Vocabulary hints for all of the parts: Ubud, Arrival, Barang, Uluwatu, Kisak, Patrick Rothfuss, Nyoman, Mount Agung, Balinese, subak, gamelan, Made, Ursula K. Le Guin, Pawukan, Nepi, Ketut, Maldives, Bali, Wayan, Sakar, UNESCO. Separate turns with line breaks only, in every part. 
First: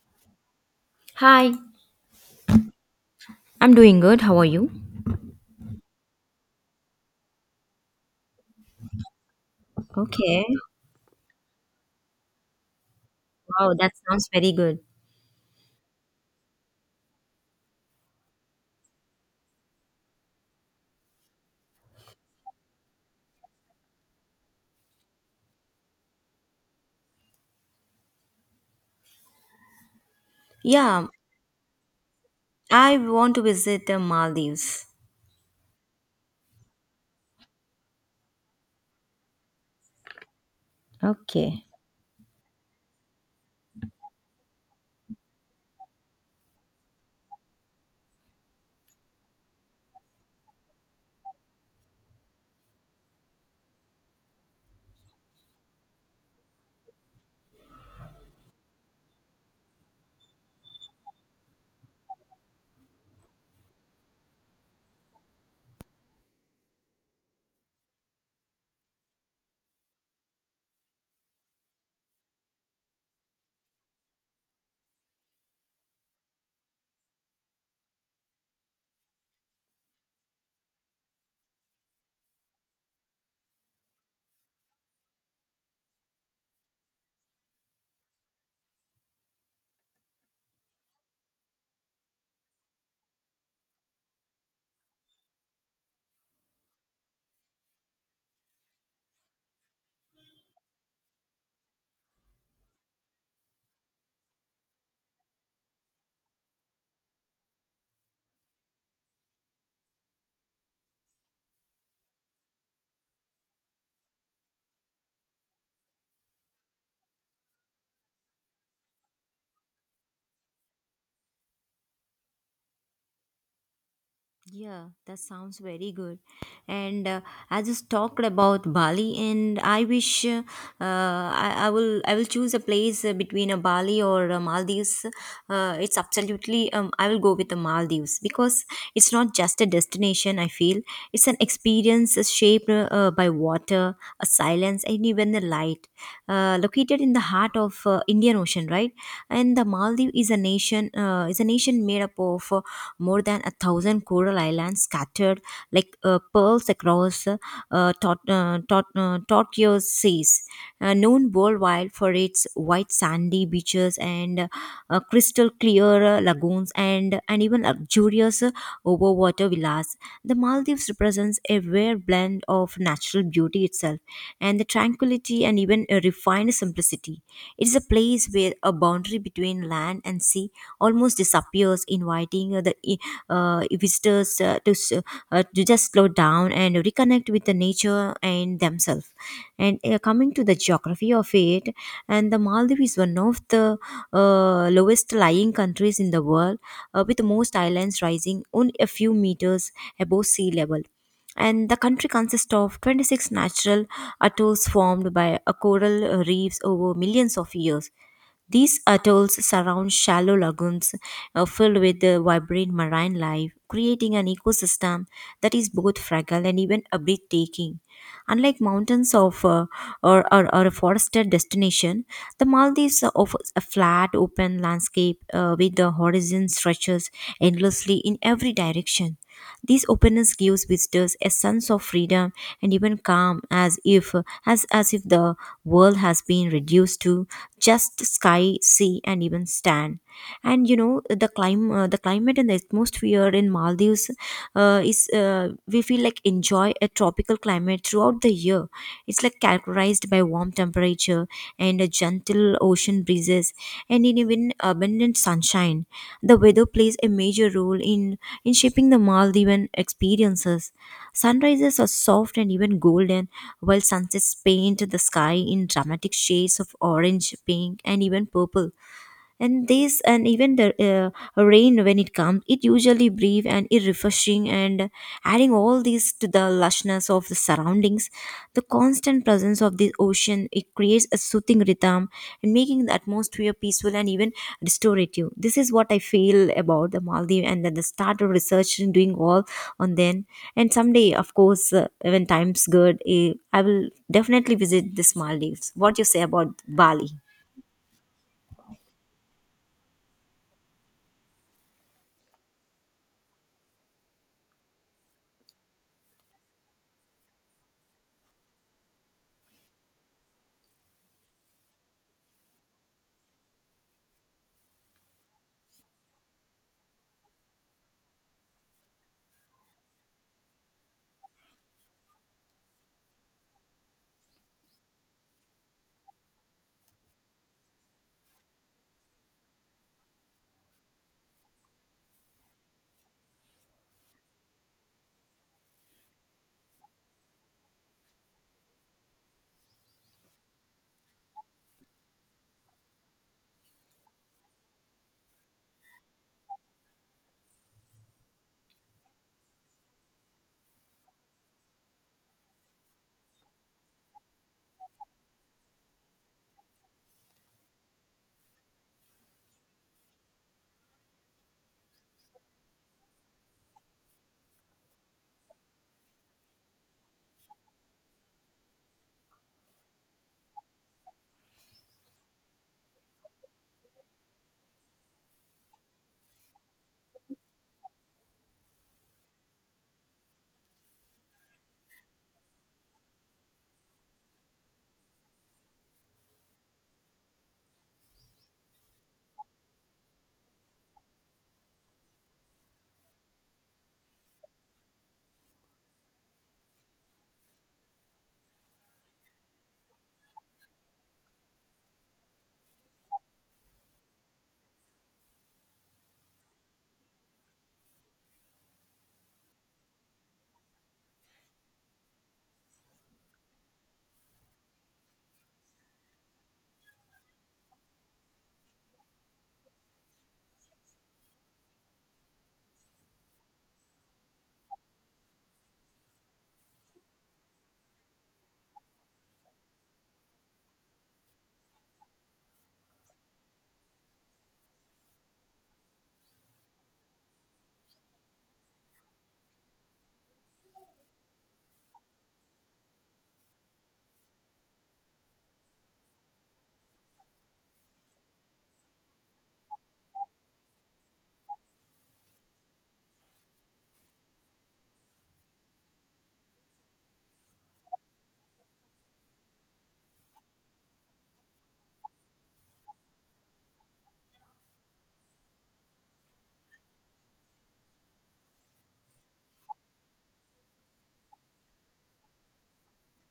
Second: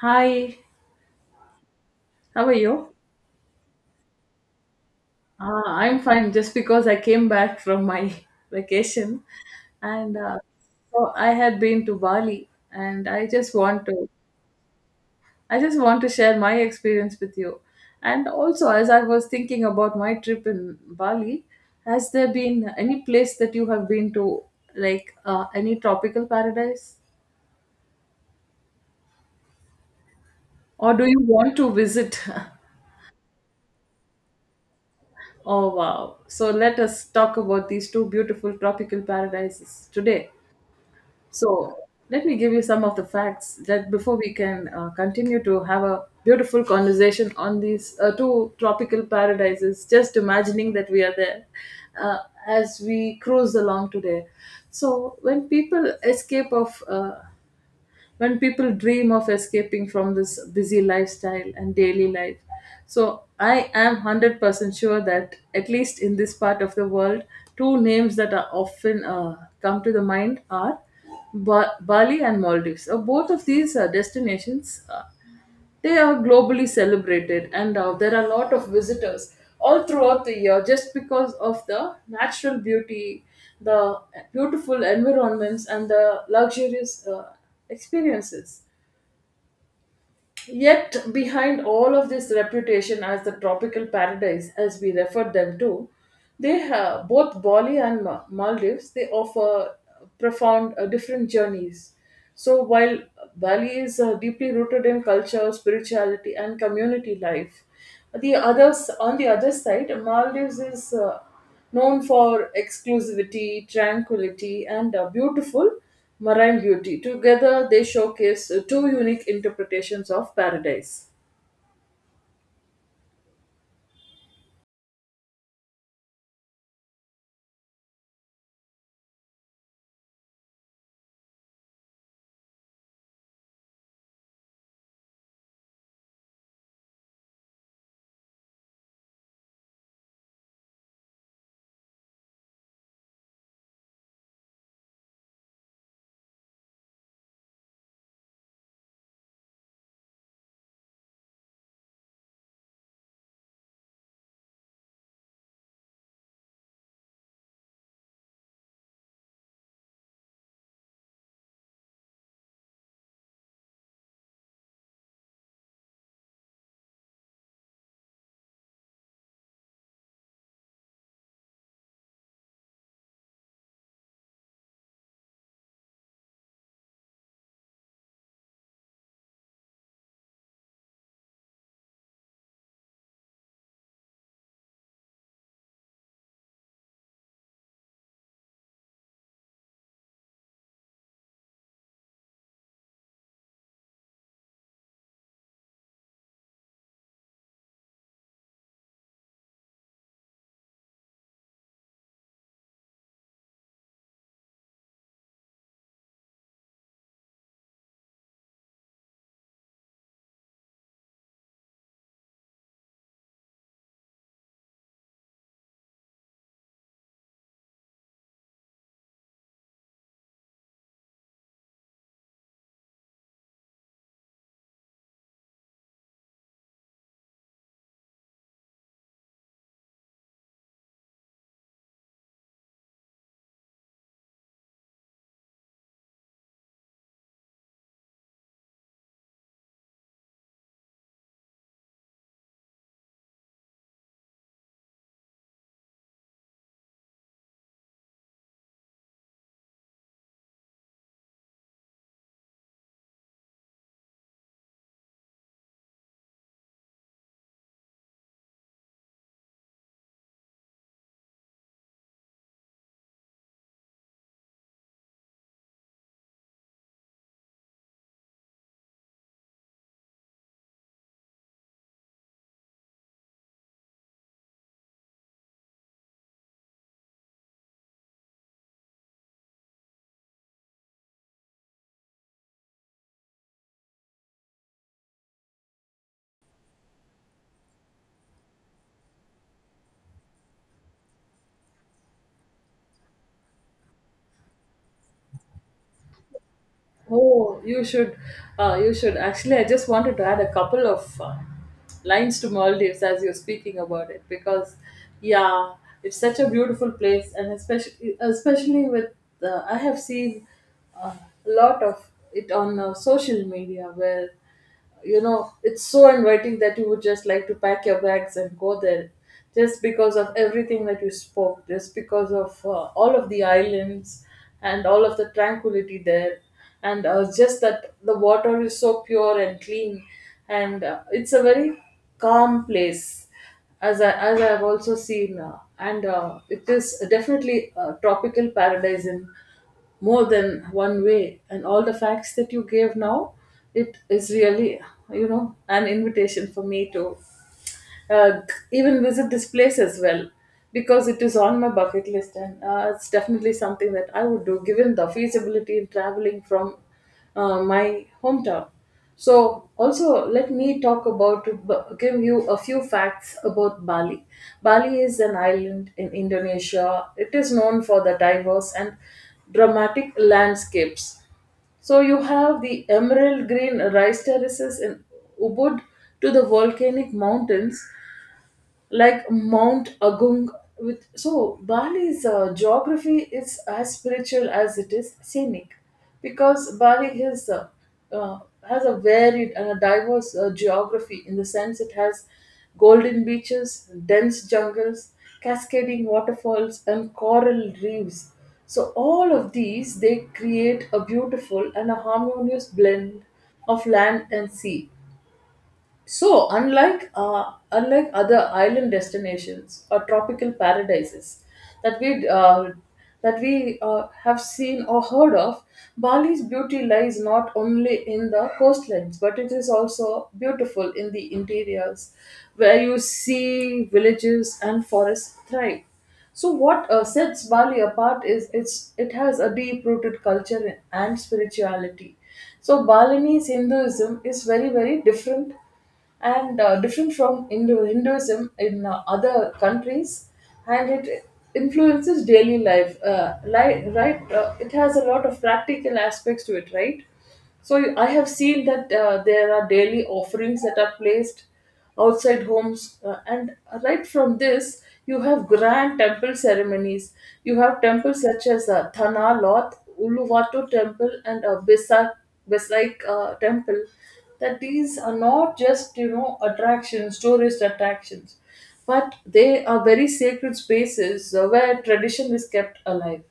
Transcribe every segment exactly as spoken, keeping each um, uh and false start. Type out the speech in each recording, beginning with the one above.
Hi,
Hi,
how are you?
I'm doing good. How are you?
Uh, I'm fine just because I came back from my vacation and uh,
Okay.
so I had been to Bali and I just
Wow,
want
that
to
sounds very good.
I just want to share my experience with you. And also, as I was thinking about my trip in Bali, has there been any place that you have been to like uh, any tropical paradise, or do
Yeah,
you want to visit?
I want to visit the Maldives.
Oh wow. So let us talk about these two beautiful tropical paradises today.
Okay.
So let me give you some of the facts that before we can uh, continue to have a beautiful conversation on these uh, two tropical paradises, just imagining that we are there, uh, as we cruise along today. So when people escape of uh, when people dream of escaping from this busy lifestyle and daily life. So I am one hundred percent sure that, at least in this part of the world, two names that are often uh, come to the mind are Ba- Bali and Maldives. Uh, both of these uh, destinations, uh, they are globally celebrated, and uh, there are a lot of visitors all throughout the year, just because of the natural beauty, the beautiful environments, and the luxurious uh, experiences. Yet, behind all of this reputation as the tropical paradise, as we refer them to, they have both Bali and Ma- Maldives. They offer profound uh, different journeys. So while Bali is uh, deeply rooted in culture, spirituality, and community life, the others on the other side, Maldives is. Uh, known for exclusivity, tranquility, and a beautiful marine beauty. Together, they showcase uh, two unique interpretations of paradise.
Yeah, that sounds very good. And uh, I just talked about Bali, and I wish uh, I, I will I will choose a place uh, between a Bali or a Maldives. Uh, it's absolutely um, I will go with the Maldives because it's not just a destination. I feel it's an experience shaped uh, uh, by water, a silence, and even the light. Uh, located in the heart of uh, Indian Ocean, right? And the Maldives is a nation uh, is a nation made up of uh, more than a thousand coral islands scattered like uh, pearls across uh, tot- uh, tot- uh, tortuous seas. Uh, known worldwide for its white sandy beaches and uh, crystal clear uh, lagoons and, and even luxurious uh, overwater villas, the Maldives represents a rare blend of natural beauty itself and the tranquility and even a refined simplicity. It is a place where a boundary between land and sea almost disappears, inviting uh, the uh, visitors uh, to, s- uh, to just slow down and reconnect with the nature and themselves. And uh, coming to the geography of it, and the Maldives is one of the uh, lowest lying countries in the world, uh, with most islands rising only a few meters above sea level, and the country consists of twenty-six natural atolls formed by a coral uh, reefs over millions of years. These atolls surround shallow lagoons uh, filled with the vibrant marine life, creating an ecosystem that is both fragile and even a breathtaking. Unlike mountains of uh, or, or, or a forested destination, the Maldives offers a flat, open landscape uh, with the horizon stretches endlessly in every direction. This openness gives visitors a sense of freedom and even calm, as if as, as if the world has been reduced to just sky, sea and even stand. And you know the clim- uh, the climate and the atmosphere in Maldives uh, is uh, we feel like enjoy a tropical climate throughout the year. It's like characterized by warm temperature and a gentle ocean breezes and in even abundant sunshine. The weather plays a major role in, in shaping the Maldivian experiences. Sunrises are soft and even golden, while sunsets paint the sky in dramatic shades of orange, pink, and even purple. And this and even the uh, rain, when it comes, it usually brief and it refreshing, and adding all this to the lushness of the surroundings, the constant presence of the ocean, it creates a soothing rhythm and making the atmosphere peaceful and even restorative. This is what I feel about the Maldives, and then the start of research and doing all on then, and someday, of course, uh, when time's good, eh, I will definitely visit this Maldives. What you say about Bali?
Oh, you should, uh, you should. Actually, I just wanted to add a couple of uh, lines to Maldives as you're speaking about it because, yeah, it's such a beautiful place, and especially, especially with, uh, I have seen uh, a lot of it on uh, social media where you know it's so inviting that you would just like to pack your bags and go there, just because of everything that you spoke, just because of uh, all of the islands and all of the tranquility there, and uh, just that the water is so pure and clean, and uh, it's a very calm place as I, as I've also seen, uh, and uh, it is definitely a tropical paradise in more than one way. And all the facts that you gave now, it is really, you know, an invitation for me to uh, even visit this place as well, because it is on my bucket list, and uh, it's definitely something that I would do given the feasibility in traveling from uh, my hometown. So, also, let me talk about give you a few facts about Bali. Bali is an island in Indonesia. It is known for the diverse and dramatic landscapes. So you have the emerald green rice terraces in Ubud to the volcanic mountains like Mount Agung. With so Bali's uh, geography is as spiritual as it is scenic, because Bali has uh, uh, has a varied and a diverse uh, geography. In the sense, it has golden beaches, dense jungles, cascading waterfalls, and coral reefs. So all of these, they create a beautiful and a harmonious blend of land and sea. So, unlike uh, unlike other island destinations or tropical paradises that we uh, that we uh, have seen or heard of, Bali's beauty lies not only in the coastlines, but it is also beautiful in the interiors, where you see villages and forests thrive. So, what uh, sets Bali apart is it's it has a deep-rooted culture and spirituality. So, Balinese Hinduism is very very different and uh, different from Hindu, Hinduism in uh, other countries, and it influences daily life. Uh, li- right, uh, it has a lot of practical aspects to it, right? So I have seen that uh, there are daily offerings that are placed outside homes, uh, and right from this, you have grand temple ceremonies. You have temples such as uh, thanaloth, Uluwatu temple, and uh, besak besaik uh, temple, that these are not just, you know, attractions, tourist attractions, but they are very sacred spaces uh, where tradition is kept alive.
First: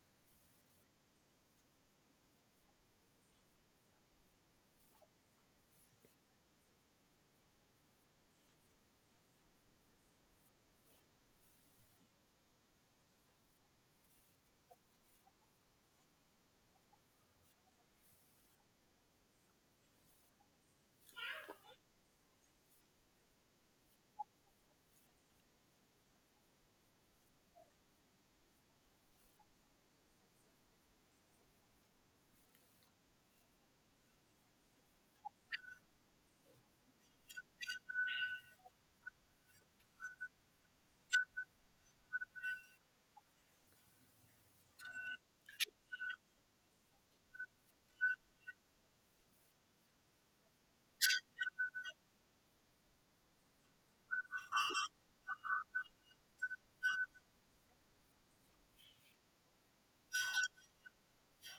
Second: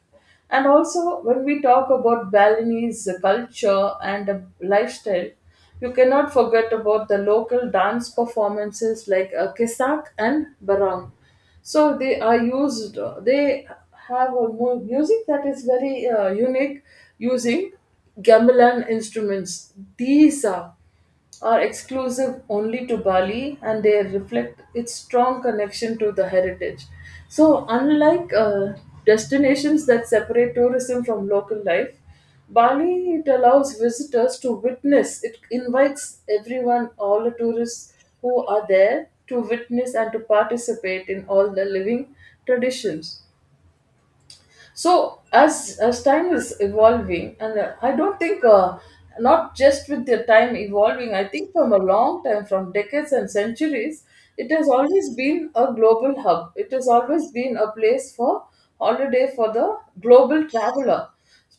And also, when we talk about Balinese culture and uh, lifestyle, you cannot forget about the local dance performances like uh, Kisak and Barang. So they are used, uh, they have a mu- music that is very uh, unique, using gamelan instruments. These are are exclusive only to Bali, and they reflect its strong connection to the heritage. So, unlike uh, destinations that separate tourism from local life, Bali, it allows visitors to witness. It invites everyone, all the tourists who are there, to witness and to participate in all the living traditions. So as as time is evolving, and uh, I don't think, uh, not just with the time evolving, I think from a long time, from decades and centuries, it has always been a global hub. It has always been a place for holiday for the global traveler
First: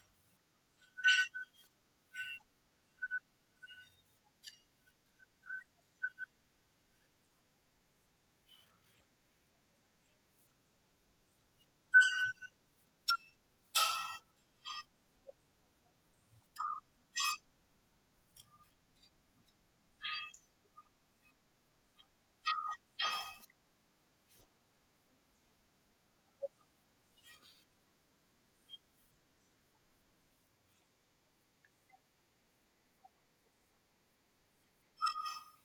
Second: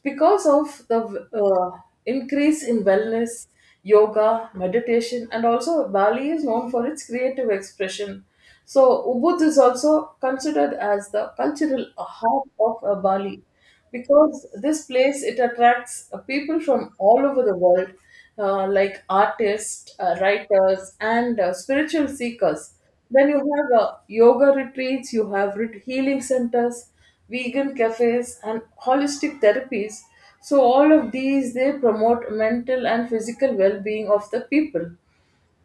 because of the uh, increase in wellness, yoga, meditation. And also Bali is known for its creative expression. So Ubud is also considered as the cultural heart of uh, Bali, because this place, it attracts uh, people from all over the world, uh, like artists, uh, writers, and uh, spiritual seekers. Then you have uh, yoga retreats, you have ret- healing centers, vegan cafes, and holistic therapies. So all of these, they promote mental and physical well-being of the people.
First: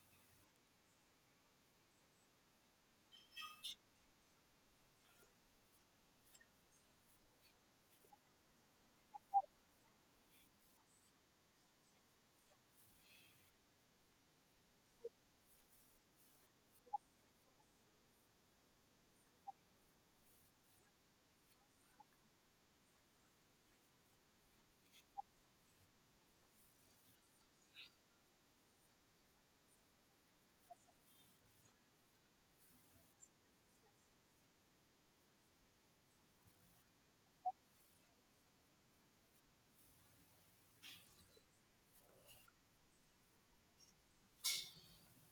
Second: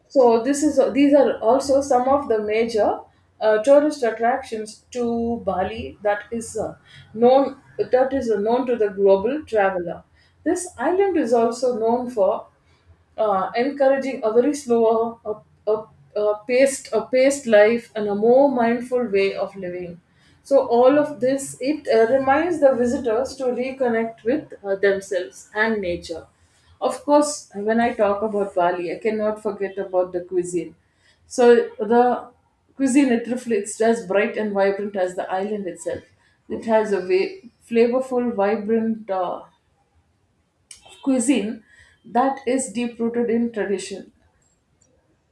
So this is these are also some of the major uh, tourist attractions to Bali that is uh, known that is known to the global traveler. This island is also known for uh, encouraging a very slower, a, a, a paced, a paced life, and a more mindful way of living. So all of this, it uh, reminds the visitors to reconnect with uh, themselves and nature. Of course, when I talk about Bali, I cannot forget about the cuisine. So the cuisine, it reflects as bright and vibrant as the island itself. It has a way, flavorful, vibrant. Uh, cuisine that is deep rooted in tradition.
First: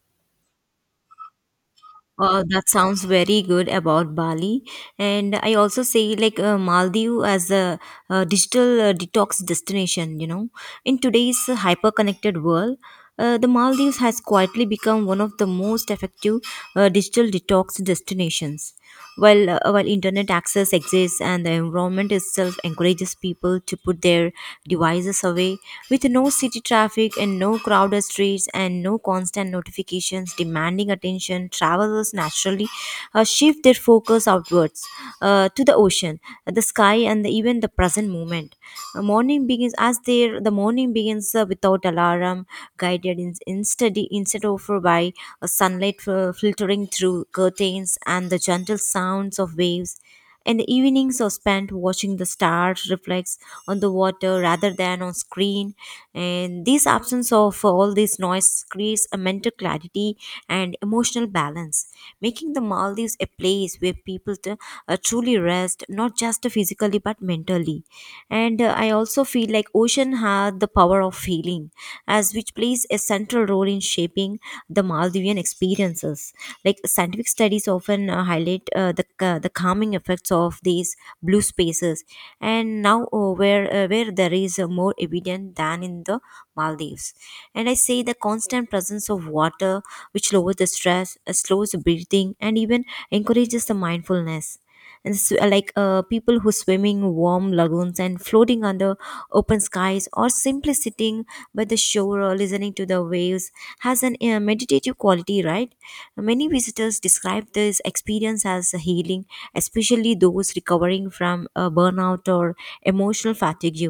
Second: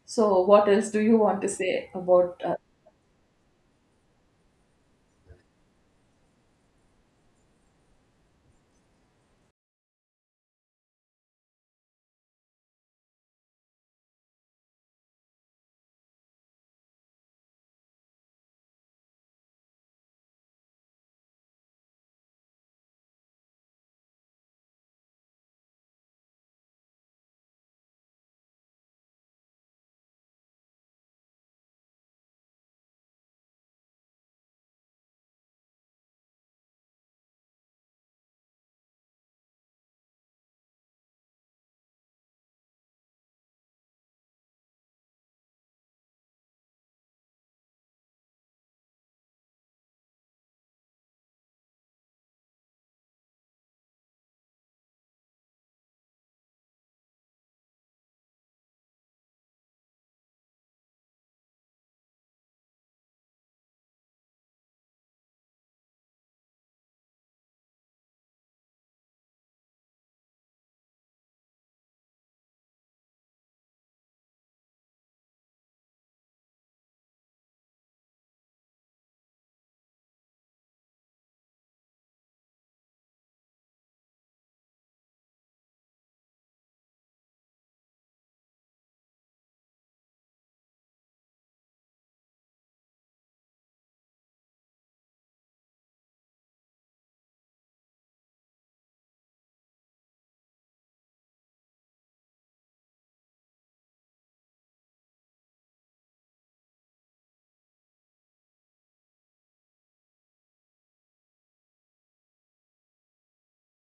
So, what else do you want to say about?
Uh,
Uh,
that sounds very good about Bali. And I also say like uh, Maldives as a uh digital uh, detox destination, you know. In today's hyper-connected world, uh, the Maldives has quietly become one of the most effective uh, digital detox destinations. While, uh, while internet access exists and the environment itself encourages people to put their devices away, with no city traffic and no crowded streets and no constant notifications demanding attention, travelers naturally uh, shift their focus outwards uh, to the ocean, the sky, and the, even the present moment. Uh, morning begins as there. The morning begins uh, without alarm, guided in, instead instead of uh, by uh, sunlight uh, filtering through curtains, and the gentle sounds of waves. And the evenings are spent watching the stars reflects on the water rather than on screen. And this absence of all this noise creates a mental clarity and emotional balance, making the Maldives a place where people t- uh, truly rest, not just physically but mentally. And uh, I also feel like ocean had the power of healing, as which plays a central role in shaping the Maldivian experiences. Like scientific studies often uh, highlight uh, the ca- the calming effects of these blue spaces, and now uh, where uh, where there is uh, more evident than in the Maldives. And I say the constant presence of water, which lowers the stress, uh, slows breathing, and even encourages the mindfulness and s- uh, like uh, people who swimming warm lagoons and floating under open skies or simply sitting by the shore or listening to the waves has an uh, meditative quality, right? Many visitors describe this experience as healing, especially those recovering from uh, burnout or emotional fatigue.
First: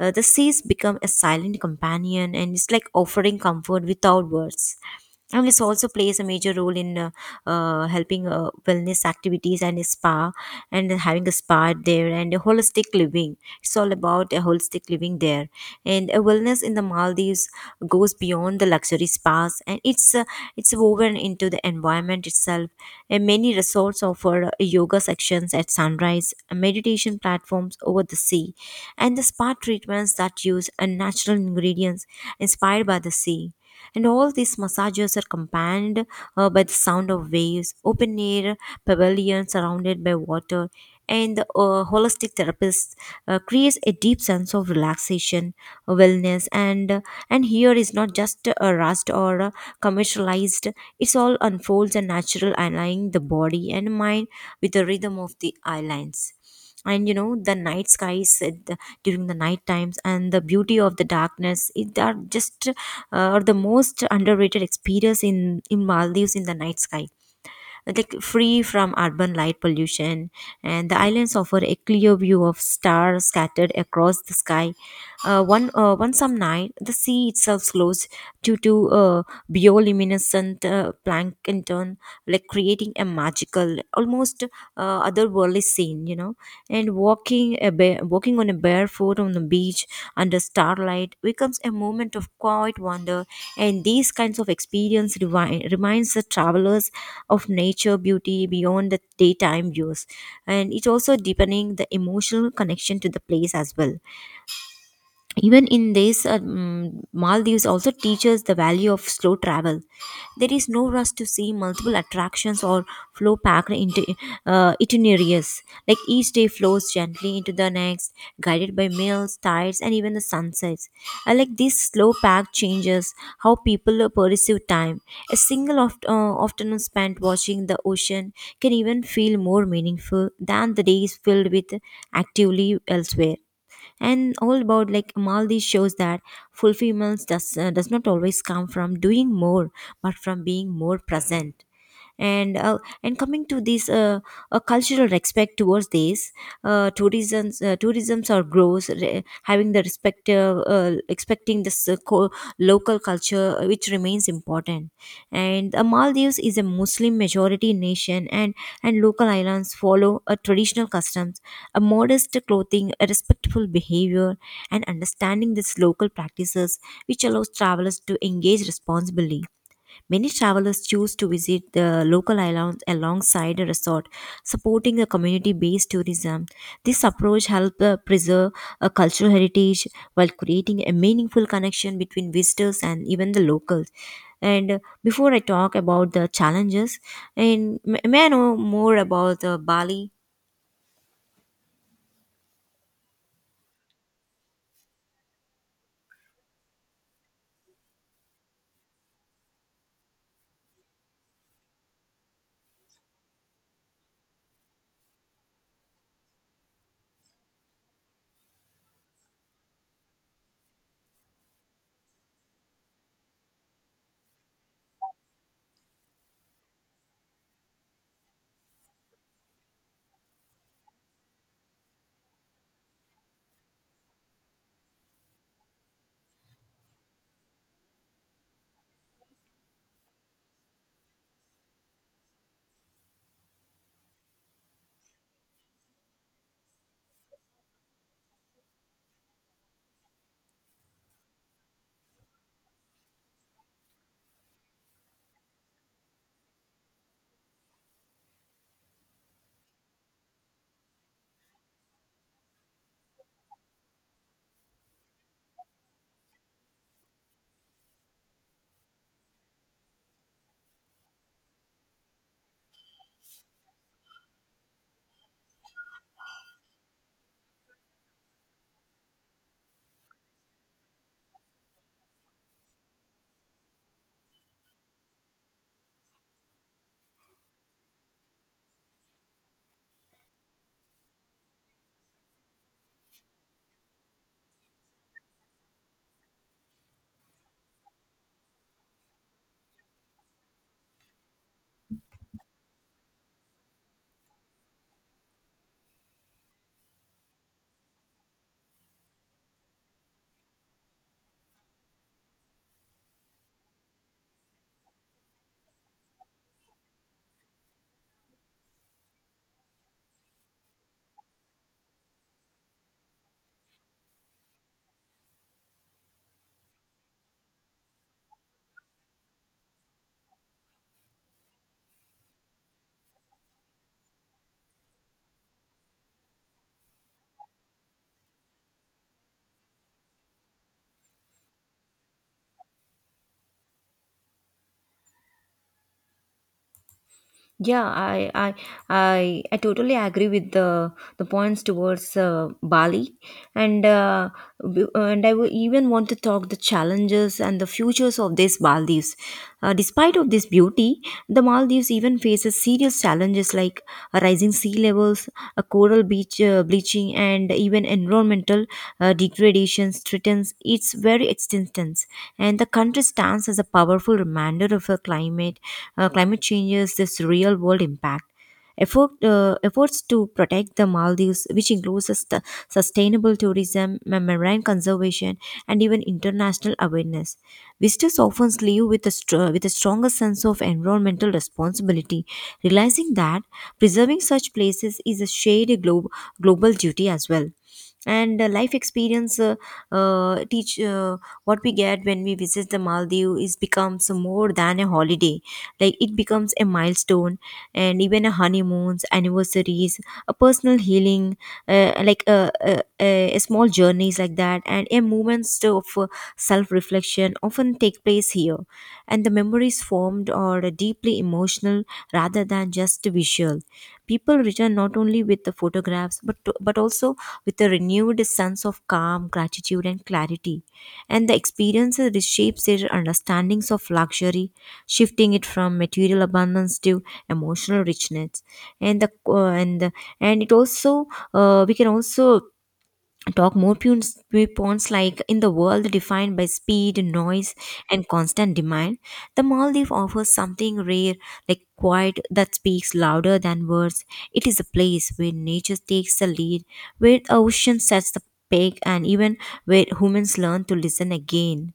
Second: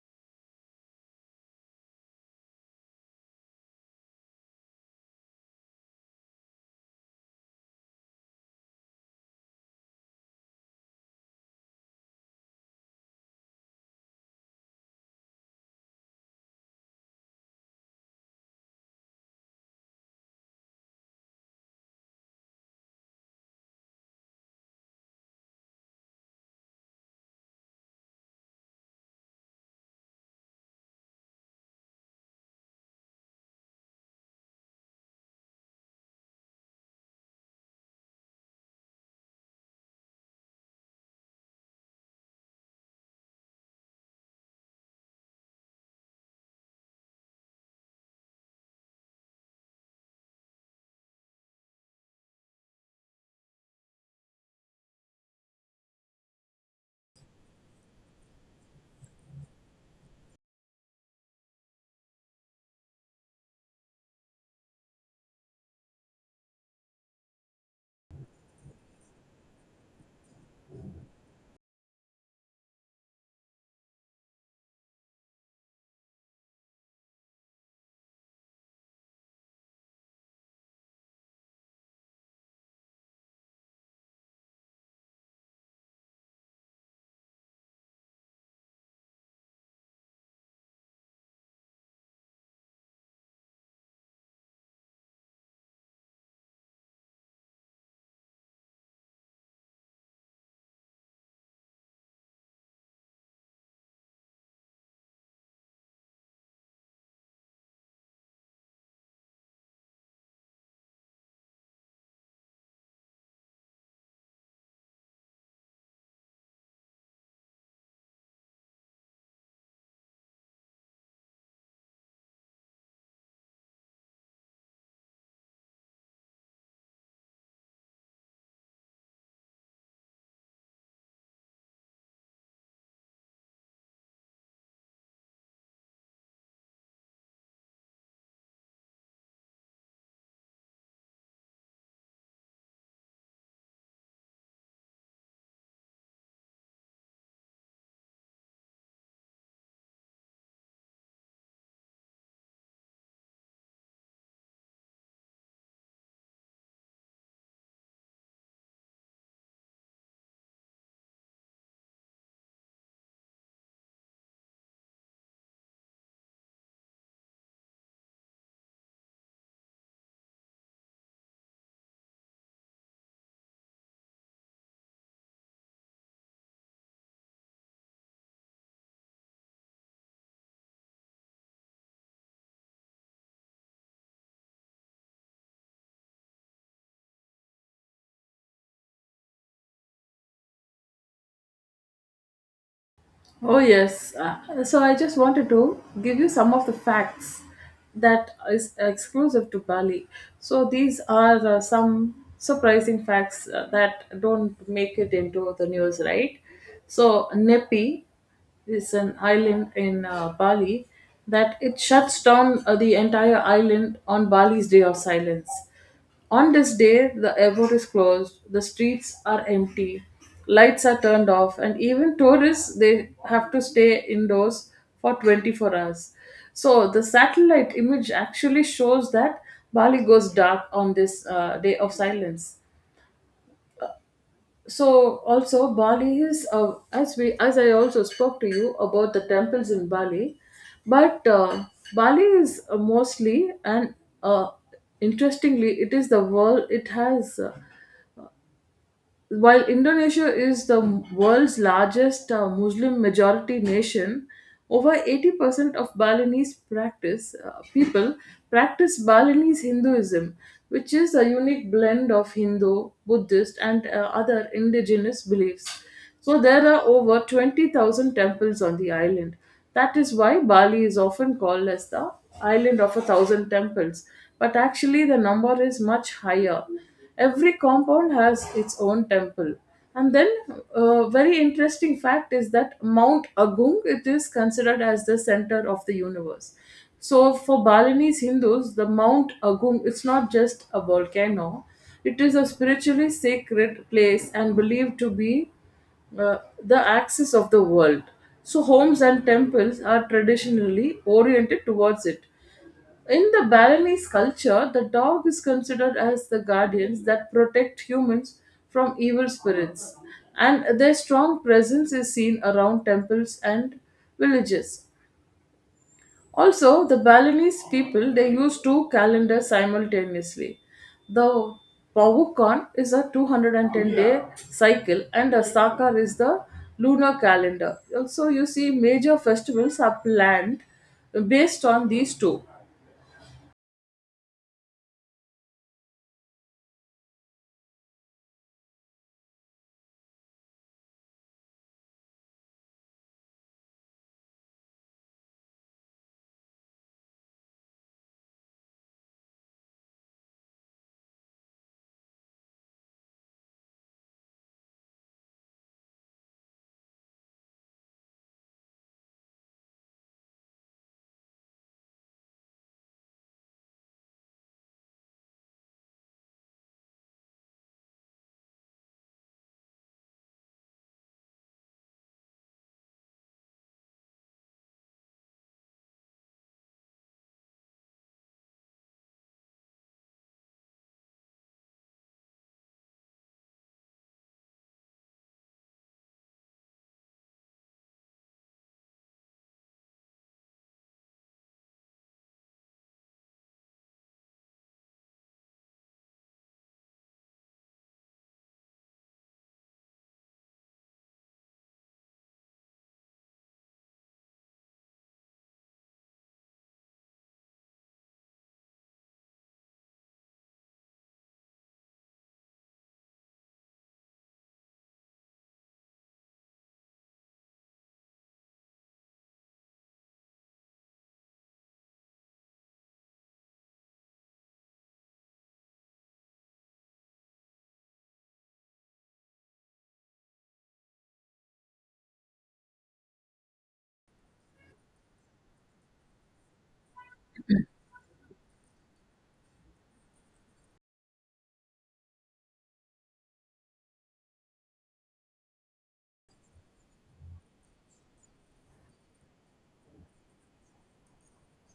uh, The seas become a silent companion, and it's like offering comfort without words, and this also plays a major role in uh, uh, helping uh, wellness activities and a spa, and having a spa there, and a holistic living. It's all about a holistic living there, and a wellness in the Maldives goes beyond the luxury spas, and it's uh, it's woven into the environment itself, and many resorts offer uh, yoga sections at sunrise, meditation platforms over the sea, and the spa treatments that use uh, natural ingredients inspired by the sea, and all these massages are compounded uh, by the sound of waves, open air pavilions surrounded by water, and the uh, holistic therapist uh, creates a deep sense of relaxation, uh, wellness, and and here is not just a rushed or uh, commercialized. It's all unfolds and natural, aligning the body and mind with the rhythm of the islands. And you know, the night skies at the, during the night times and the beauty of the darkness, it are just uh, are the most underrated experience in in Maldives. In the night sky, like free from urban light pollution, and the islands offer a clear view of stars scattered across the sky. Uh, one uh, one some night the sea itself glows due to uh, bioluminescent uh, plankton, like creating a magical, almost uh, otherworldly scene, you know. And walking a bare, walking on a barefoot on the beach under starlight becomes a moment of quiet wonder, and these kinds of experience rewi- reminds the travelers of nature beauty beyond the daytime views, and it's also deepening the emotional connection to the place as well. Even in this um, Maldives also teaches the value of slow travel. There is no rush to see multiple attractions or flow packed into uh, itineraries. Like each day flows gently into the next, guided by meals, tides, and even the sunsets. I like these slow packed changes how people uh, perceive time. A single oft- uh, afternoon spent watching the ocean can even feel more meaningful than the days filled with actively elsewhere. And all about like Maldives shows that fulfillment does uh, does not always come from doing more, but from being more present. And uh, and coming to this uh, uh, cultural respect towards this uh, tourism's uh, tourism's or grows re- having the respect, uh, uh, expecting this uh, co- local culture, uh, which remains important. And uh, Maldives is a Muslim majority nation, and and local islands follow a traditional customs, a modest clothing, a respectful behavior, and understanding these local practices, which allows travelers to engage responsibly. Many travelers choose to visit the local islands alongside a resort, supporting the community based tourism. This approach helps uh, preserve a cultural heritage while creating a meaningful connection between visitors and even the locals. And uh, before I talk about the challenges, and m- may I know more about uh, Bali?
Oh, yes. Uh, so I just wanted to give you some of the facts that is exclusive to Bali. So these are uh, some surprising facts uh, that don't make it into the news, right? So Nepi is an island in uh, Bali that it shuts down uh, the entire island on Bali's day of silence. On this day, the airport is closed, the streets are empty, lights are turned off, and even tourists, they have to stay indoors for twenty-four hours. So the satellite image actually shows that Bali goes dark on this uh, day of silence. So also, Bali is uh, as we as I also spoke to you about the temples in Bali, but uh, Bali is uh, mostly and uh, interestingly, it is the world it has. Uh, while Indonesia is the world's largest uh, Muslim majority nation, over eighty percent of Balinese practice uh, people practice Balinese Hinduism, which is a unique blend of Hindu, Buddhist, and uh, other indigenous beliefs. So there are over twenty thousand temples on the island. That is why Bali is often called as the island of a thousand temples, but actually the number is much higher. Every compound has its own temple. And then, a very interesting fact is that Mount Agung, it is considered as the center of the universe. So for Balinese Hindus, the Mount Agung, it's not just a volcano; it is a spiritually sacred place and believed to be uh, the axis of the world. So, homes and temples are traditionally oriented towards it. In the Balinese culture, the dog is considered as the guardians that protect humans from evil spirits, and their strong presence is seen around temples and villages. Also, the Balinese people, they use two calendars simultaneously. The Pawukan is a two hundred ten day cycle, and the Sakar is the lunar calendar. Also, you see major festivals are planned based on these two.
Yeah, I I I, I totally agree with the the points towards uh, Bali, and uh, b- and I w- even want to talk the challenges and the futures of these Maldives. Uh, despite of this beauty, the Maldives even faces serious challenges like rising sea levels, a coral beach uh, bleaching, and even environmental uh, degradation threatens its very existence. And the country stands as a powerful reminder of a climate uh, climate changes this real world impact. Effort, uh, efforts to protect the Maldives, which includes sust- sustainable tourism, ma- marine conservation, and even international awareness. Visitors often leave with a, str- with a stronger sense of environmental responsibility, realizing that preserving such places is a shared glo- global duty as well. And uh, life experience, uh, uh, teach uh, what we get when we visit the Maldives is becomes more than a holiday. Like it becomes a milestone and even a honeymoons anniversaries, a personal healing, uh, like a, a, a a small journeys like that, and a moments of uh, self-reflection often take place here. And the memories formed are deeply emotional rather than just visual. People return not only with the photographs, but but also with a renewed sense of calm, gratitude, and clarity. And the experiences reshapes their understandings of luxury, shifting it from material abundance to emotional richness. And the uh, and the, and it also, uh, we can also talk more points, points like in the world defined by speed, noise, and constant demand. The Maldives offers something rare, like quiet that speaks louder than words. It is a place where nature takes the lead, where the ocean sets the peg, and even where humans learn to listen again.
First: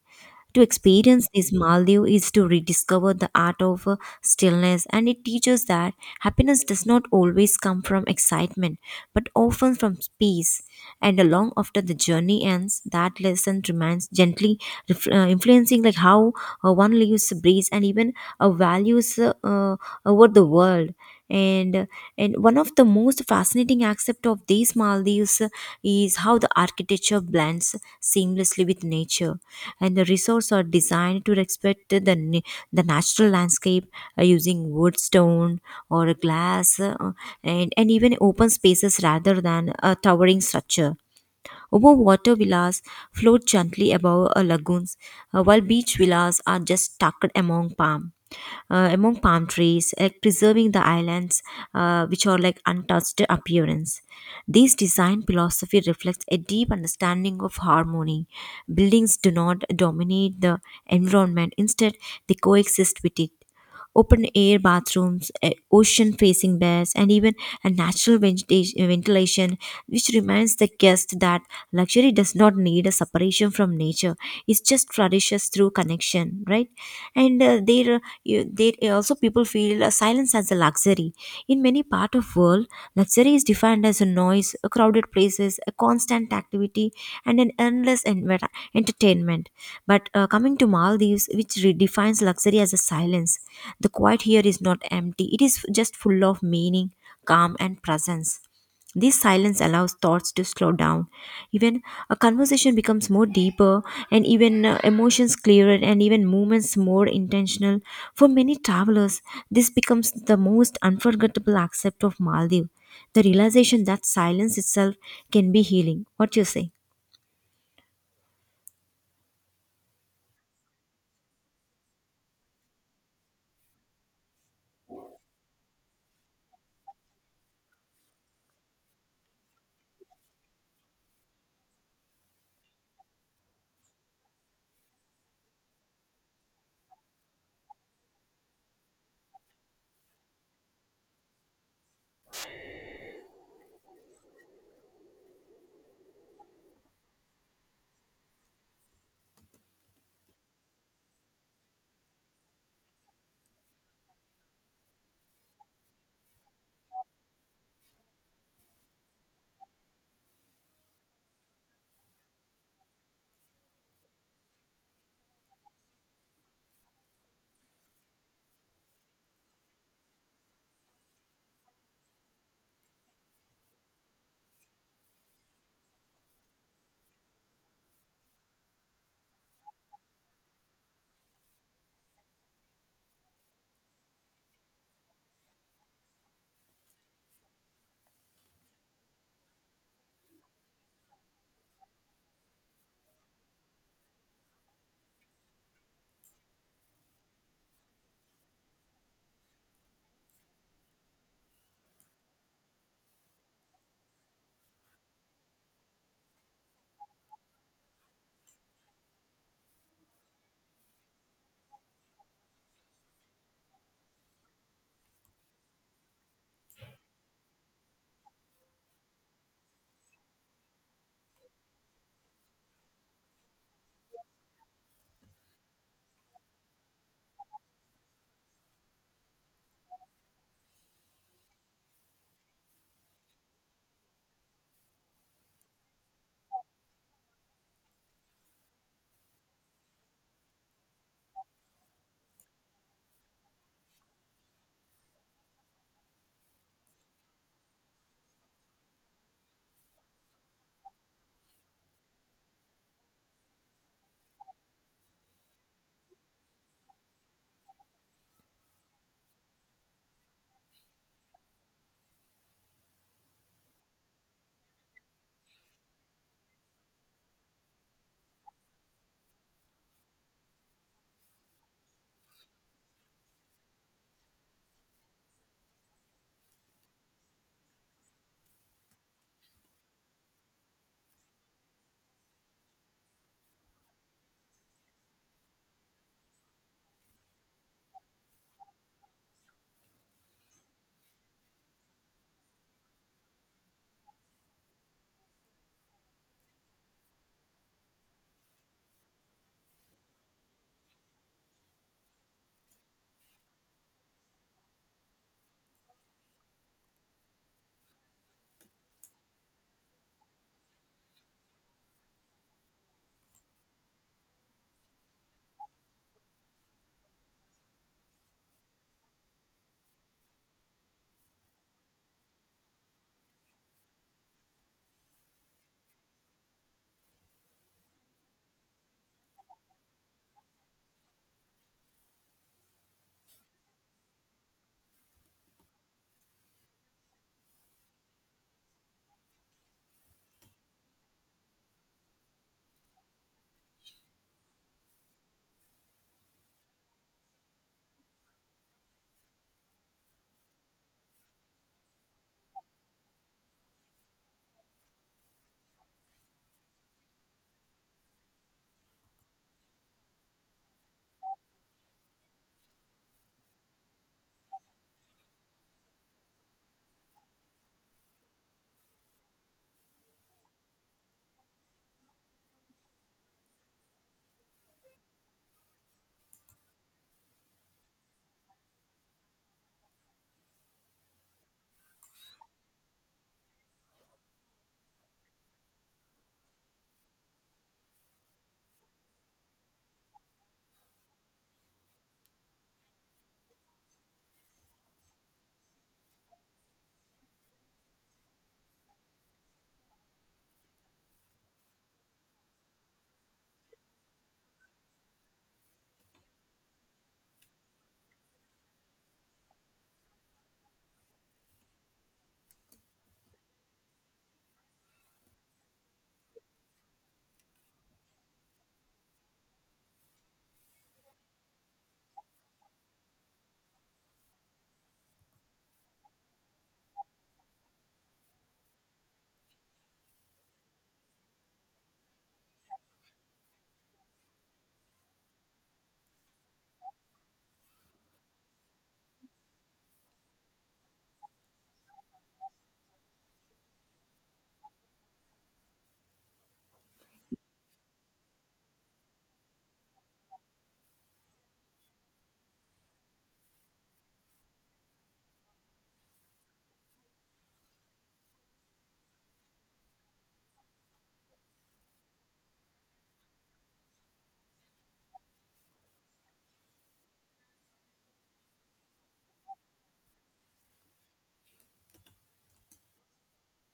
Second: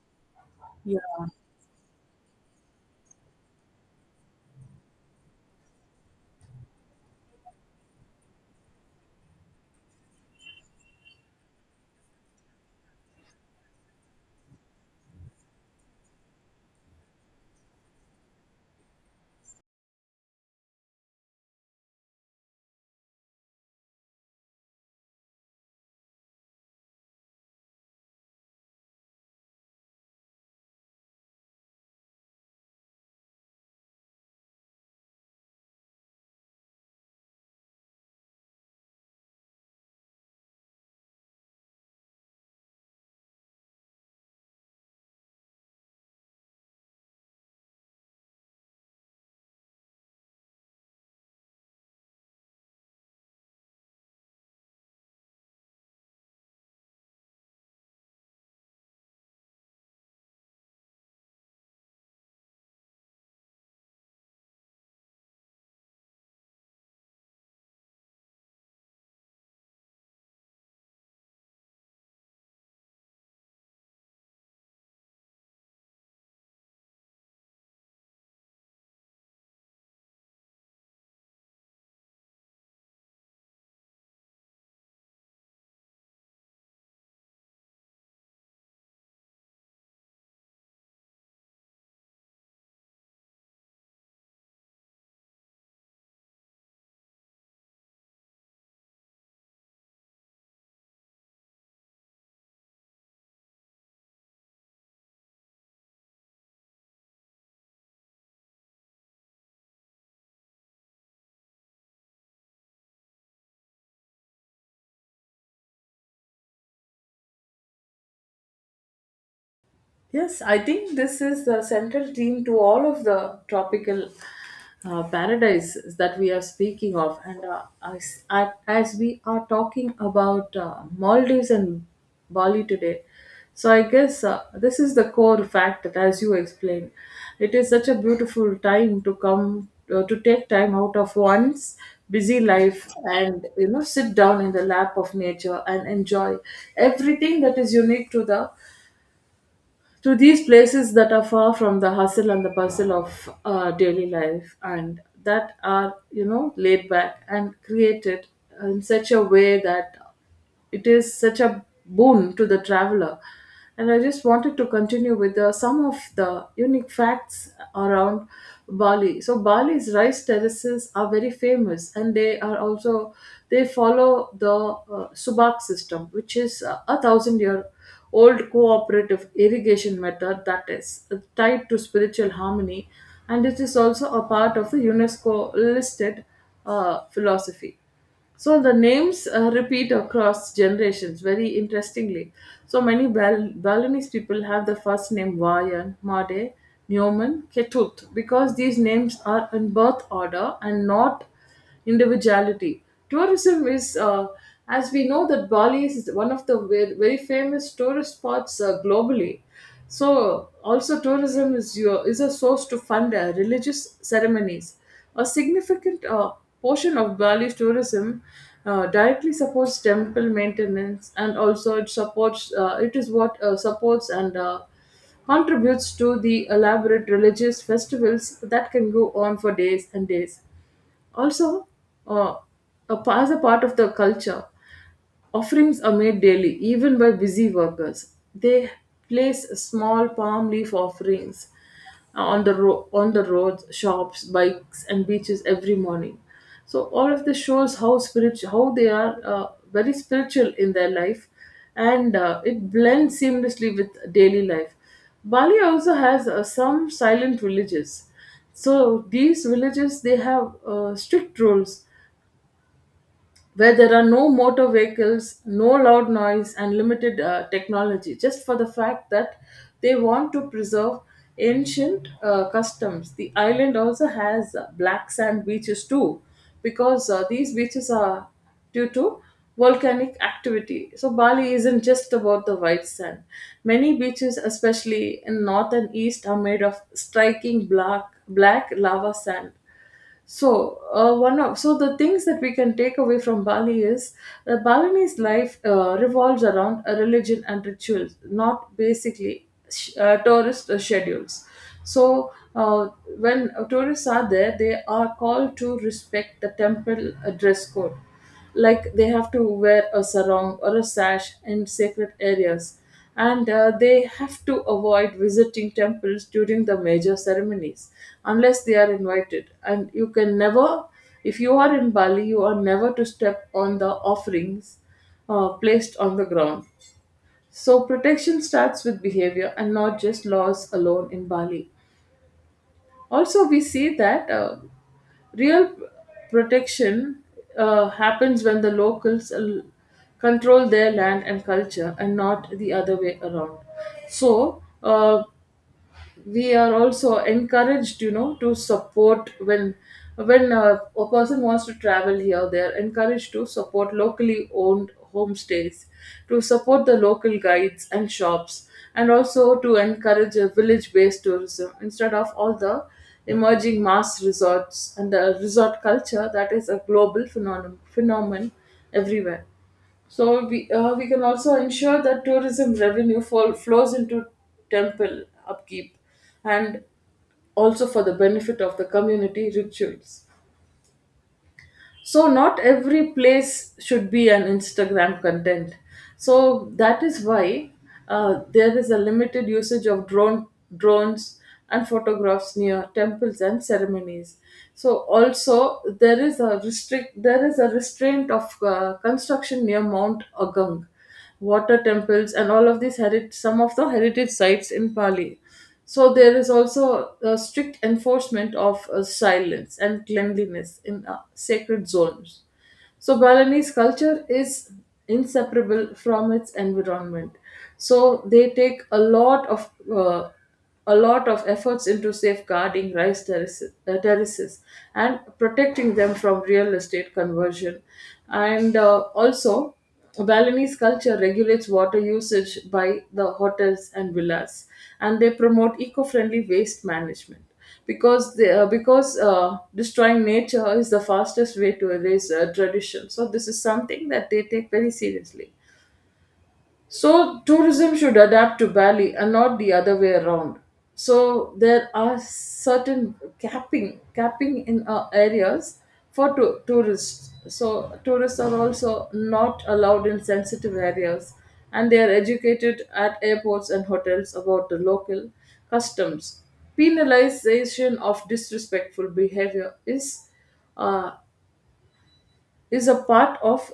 To experience this Maldive is to rediscover the art of uh, stillness, and it teaches that happiness does not always come from excitement, but often from peace. And long after the journey ends, that lesson remains gently ref- uh, influencing like how uh, one lives, breathes, and even uh, values uh, uh, over the world. And and one of the most fascinating aspects of these Maldives uh, is how the architecture blends seamlessly with nature. And the resorts are designed to respect the na- the natural landscape, uh, using wood, stone, or glass, uh, and and even open spaces rather than a towering structure. Over water villas float gently above uh, lagoons, uh, while beach villas are just tucked among palm. Uh, among palm trees, like preserving the islands, uh, which are like untouched appearance. This design philosophy reflects a deep understanding of harmony. Buildings do not dominate the environment; instead, they coexist with it. Open air bathrooms, ocean facing beds, and even a natural ventila- ventilation which reminds the guest that luxury does not need a separation from nature. It just flourishes through connection, right? And uh, there, uh, you- there also people feel uh, silence as a luxury. In many part of world, luxury is defined as a noise, a crowded places, a constant activity, and an endless enver- entertainment. But uh, coming to Maldives, which redefines luxury as a silence, the quiet here is not empty. It is just full of meaning, calm, and presence. This silence allows thoughts to slow down. Even a conversation becomes more deeper, and even uh, emotions clearer, and even movements more intentional. For many travelers, this becomes the most unforgettable aspect of Maldives, the realization that silence itself can be healing. What do you say?
Yes, I think this is the central theme to all of the tropical uh, paradises that we are speaking of. And uh, as, at- as we are talking about uh, Maldives and Bali today, so I guess uh, this is the core fact that, as you explained, it is such a beautiful time to come uh, to take time out of one's busy life and you know sit down in the lap of nature and enjoy everything that is unique to the to these places that are far from the hustle and the bustle of uh, daily life and that are you know laid back and created in such a way that it is such a boon to the traveler. And I just wanted to continue with uh, some of the unique facts around Bali. So Bali's rice terraces are very famous, and they are also they follow the uh, subak system, which is uh, a thousand year old cooperative irrigation method that is tied to spiritual harmony, and it is also a part of the UNESCO listed uh, philosophy. So the names uh, repeat across generations very interestingly. So many Bal- Balinese people have the first name Wayan, Made, Nyoman, Ketut because these names are in birth order and not individuality. Tourism is, uh, as we know, that Bali is one of the ve- very famous tourist spots uh, globally. So, also, tourism is your is a source to fund uh, religious ceremonies. A significant uh, portion of Bali's tourism uh, directly supports temple maintenance, and also it supports uh, it is what uh, supports and uh, contributes to the elaborate religious festivals that can go on for days and days. Also, uh, a, as a part of the culture, offerings are made daily, even by busy workers. They place small palm leaf offerings on the ro- on the roads, shops, bikes, and beaches every morning. So all of this shows how spiritual, how they are, uh, very spiritual in their life, and uh, it blends seamlessly with daily life. Bali also has uh, some silent villages. So these villages, they have uh, strict rules where there are no motor vehicles, no loud noise, and limited uh, technology, just for the fact that they want to preserve ancient uh, customs. The island also has uh, black sand beaches too, because uh, these beaches are due to volcanic activity. So Bali isn't just about the white sand. Many beaches, especially in north and east, are made of striking black black lava sand. So uh, one of so the things that we can take away from Bali is, uh, Balinese life uh, revolves around a religion and rituals, not basically sh- uh, tourist uh, schedules. So uh, when tourists are there, they are called to respect the temple uh, dress code, like they have to wear a sarong or a sash in sacred areas, and uh, they have to avoid visiting temples during the major ceremonies unless they are invited. And you can never, if you are in Bali, you are never to step on the offerings uh, placed on the ground. So protection starts with behavior and not just laws alone in Bali. Also, we see that, uh, real protection uh, happens when the locals l- control their land and culture, and not the other way around. So uh, we are also encouraged, you know to support, when when uh, a person wants to travel here, they are encouraged to support locally owned homestays, to support the local guides and shops, and also to encourage a village based tourism instead of all the emerging mass resorts and the resort culture that is a global phenomenon phenomenon everywhere. So we, uh, we can also ensure that tourism revenue fall, flows into temple upkeep and also for the benefit of the community rituals. So not every place should be an Instagram content. So that is why uh, there is a limited usage of drone drones and photographs near temples and ceremonies. So also there is a restrict there is a restraint of uh, construction near Mount Agung, water temples, and all of these herit, some of the heritage sites in Pali. So there is also a strict enforcement of uh, silence and cleanliness in uh, sacred zones. So Balinese culture is inseparable from its environment. So they take a lot of uh, a lot of efforts into safeguarding rice terraces, uh, terraces and protecting them from real estate conversion. And uh, also, Balinese culture regulates water usage by the hotels and villas, and they promote eco-friendly waste management, because they, uh, because uh, destroying nature is the fastest way to erase uh, tradition. So this is something that they take very seriously. So tourism should adapt to Bali and not the other way around. So there are certain capping capping in uh, areas for to- tourists. So tourists are also not allowed in sensitive areas, and they are educated at airports and hotels about the local customs. Penalization of disrespectful behavior is, uh, is a part of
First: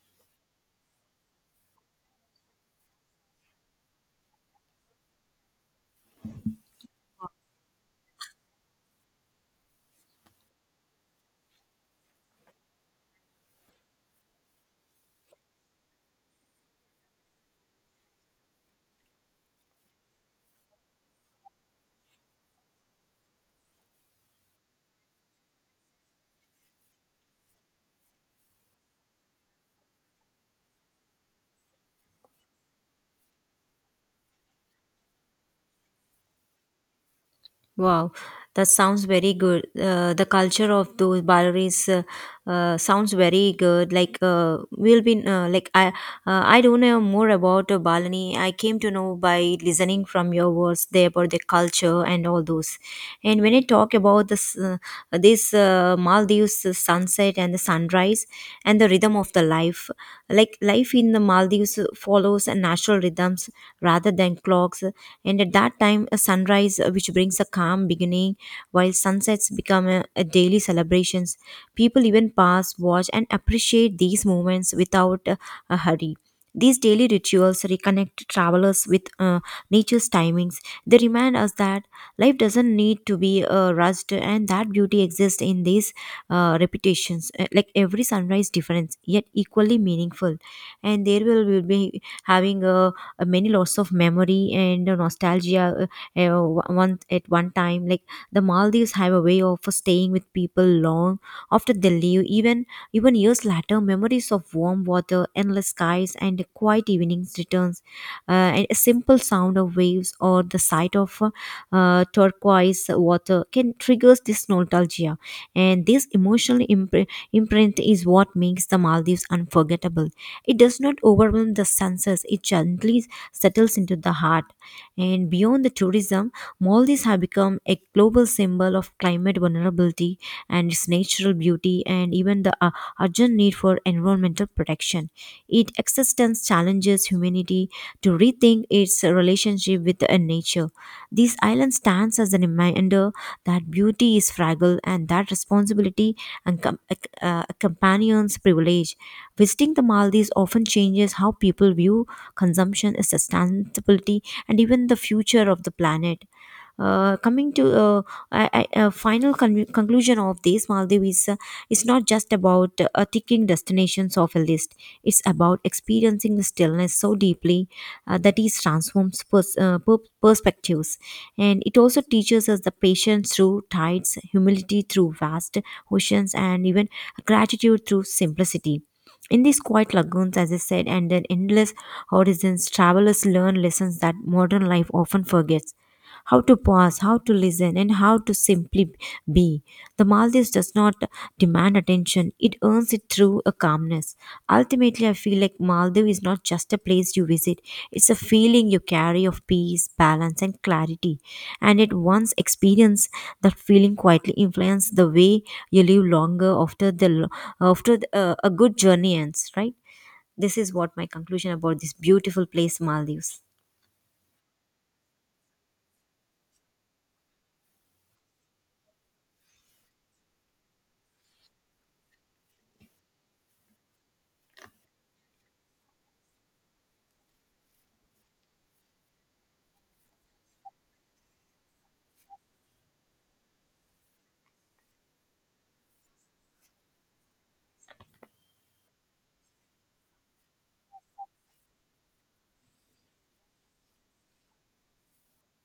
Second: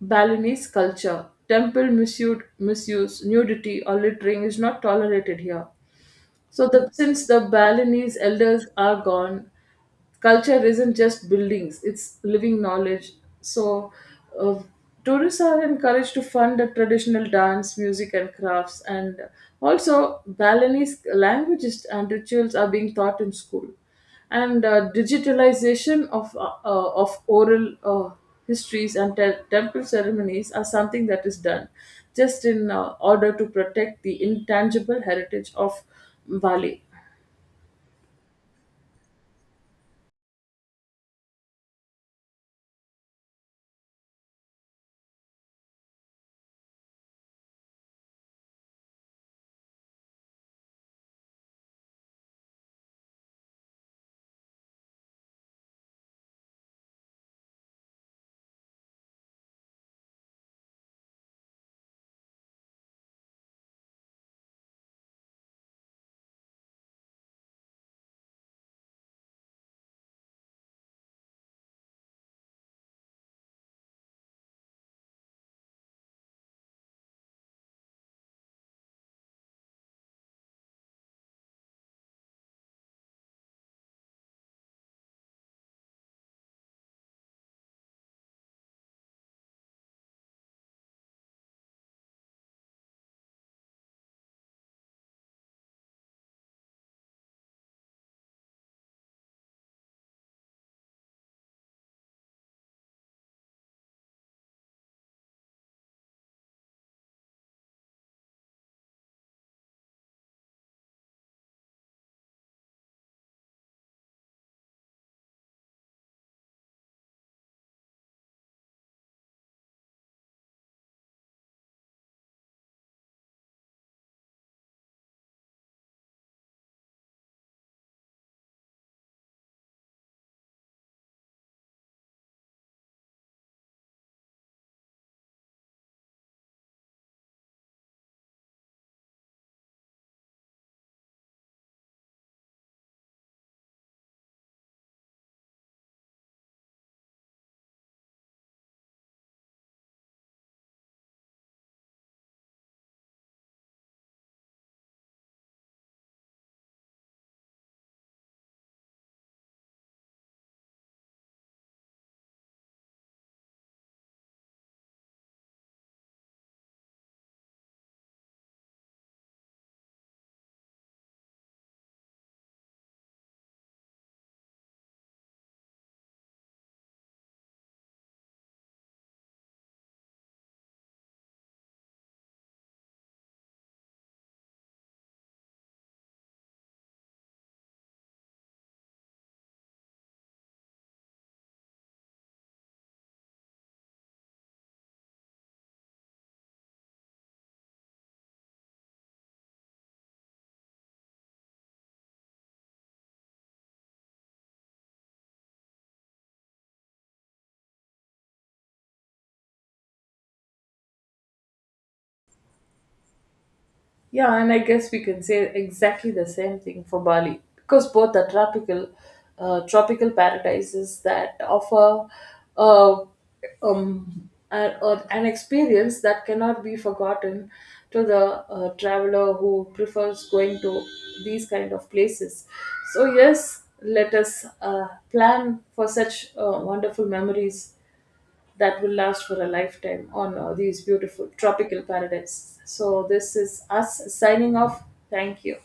Balinese culture. Temple misuse, misuse, nudity, or littering is not tolerated here. So, the, since the Balinese elders are gone, culture isn't just buildings, it's living knowledge. So uh, tourists are encouraged to fund the traditional dance, music and crafts. And also, Balinese languages and rituals are being taught in school, and uh, digitalization of uh, uh, of oral uh, histories and te- temple ceremonies are something that is done just in uh, order to protect the intangible heritage of Bali.
Wow, that sounds very good. Uh, the culture of those ballerines uh, uh, sounds very good. Like uh, we'll be uh, like I uh, I don't know more about uh, Balani. I came to know by listening from your words there about the culture and all those. And when I talk about this uh, this uh, Maldives sunset and the sunrise and the rhythm of the life, like life in the Maldives Greece follows natural rhythms rather than clocks. And at that time, a sunrise uh, which brings a calm beginning, while sunsets become a, a daily celebrations. People even pass, watch, and appreciate these moments without uh, a hurry. These daily rituals reconnect travelers with uh, nature's timings. They remind us that life doesn't need to be uh, rushed, and that beauty exists in these uh, repetitions. Uh, Like every sunrise difference, yet equally meaningful. And there will will be having uh, a many lots of memory and uh, nostalgia, uh, uh, one at one time. Like the Maldives have a way of staying with people long after they leave. Even even years later, memories of warm water, endless skies, and quiet evenings returns. Uh, and a simple sound of waves or the sight of uh, uh, turquoise water can triggers this nostalgia. And this emotional impre- imprint is what makes the Maldives unforgettable. It does not overwhelm the senses, it gently settles into the heart. And beyond the tourism, Maldives have become a global symbol of climate vulnerability and its natural beauty, and even the uh, urgent need for environmental protection. Its existence challenges humanity to rethink its relationship with uh, nature. This island stands as a reminder that beauty is fragile and that responsibility and com- ac- uh, accompanies privilege. Visiting the Maldives often changes how people view consumption, sustainability, and even the future of the planet. Uh, coming to uh, I, I, a, final con- conclusion of this, Maldives is, uh, is not just about uh, ticking destinations off a list. It's about experiencing the stillness so deeply uh, that it transforms pers- uh, per- perspectives. And it also teaches us the patience through tides, humility through vast oceans, and even gratitude through simplicity. In these quiet lagoons, as I said, and their endless horizons, travelers learn lessons that modern life often forgets: how to pause, how to listen, and how to simply be. The Maldives does not demand attention, it earns it through a calmness. Ultimately, I feel like Maldives is not just a place you visit, it's a feeling you carry of peace, balance, and clarity. And it once experience that feeling quietly influences the way you live longer after, the, lo- after the, uh, a good journey ends, right? This is what my conclusion about this beautiful place, Maldives.
Yeah, and I guess we can say exactly the same thing for Bali, because both are tropical, uh, tropical paradises that offer uh, um, a, a- an experience that cannot be forgotten to the uh, traveler who prefers going to these kind of places. So yes, let us uh, plan for such uh, wonderful memories that will last for a lifetime on uh, these beautiful tropical paradise. So, this is us signing off. Thank you.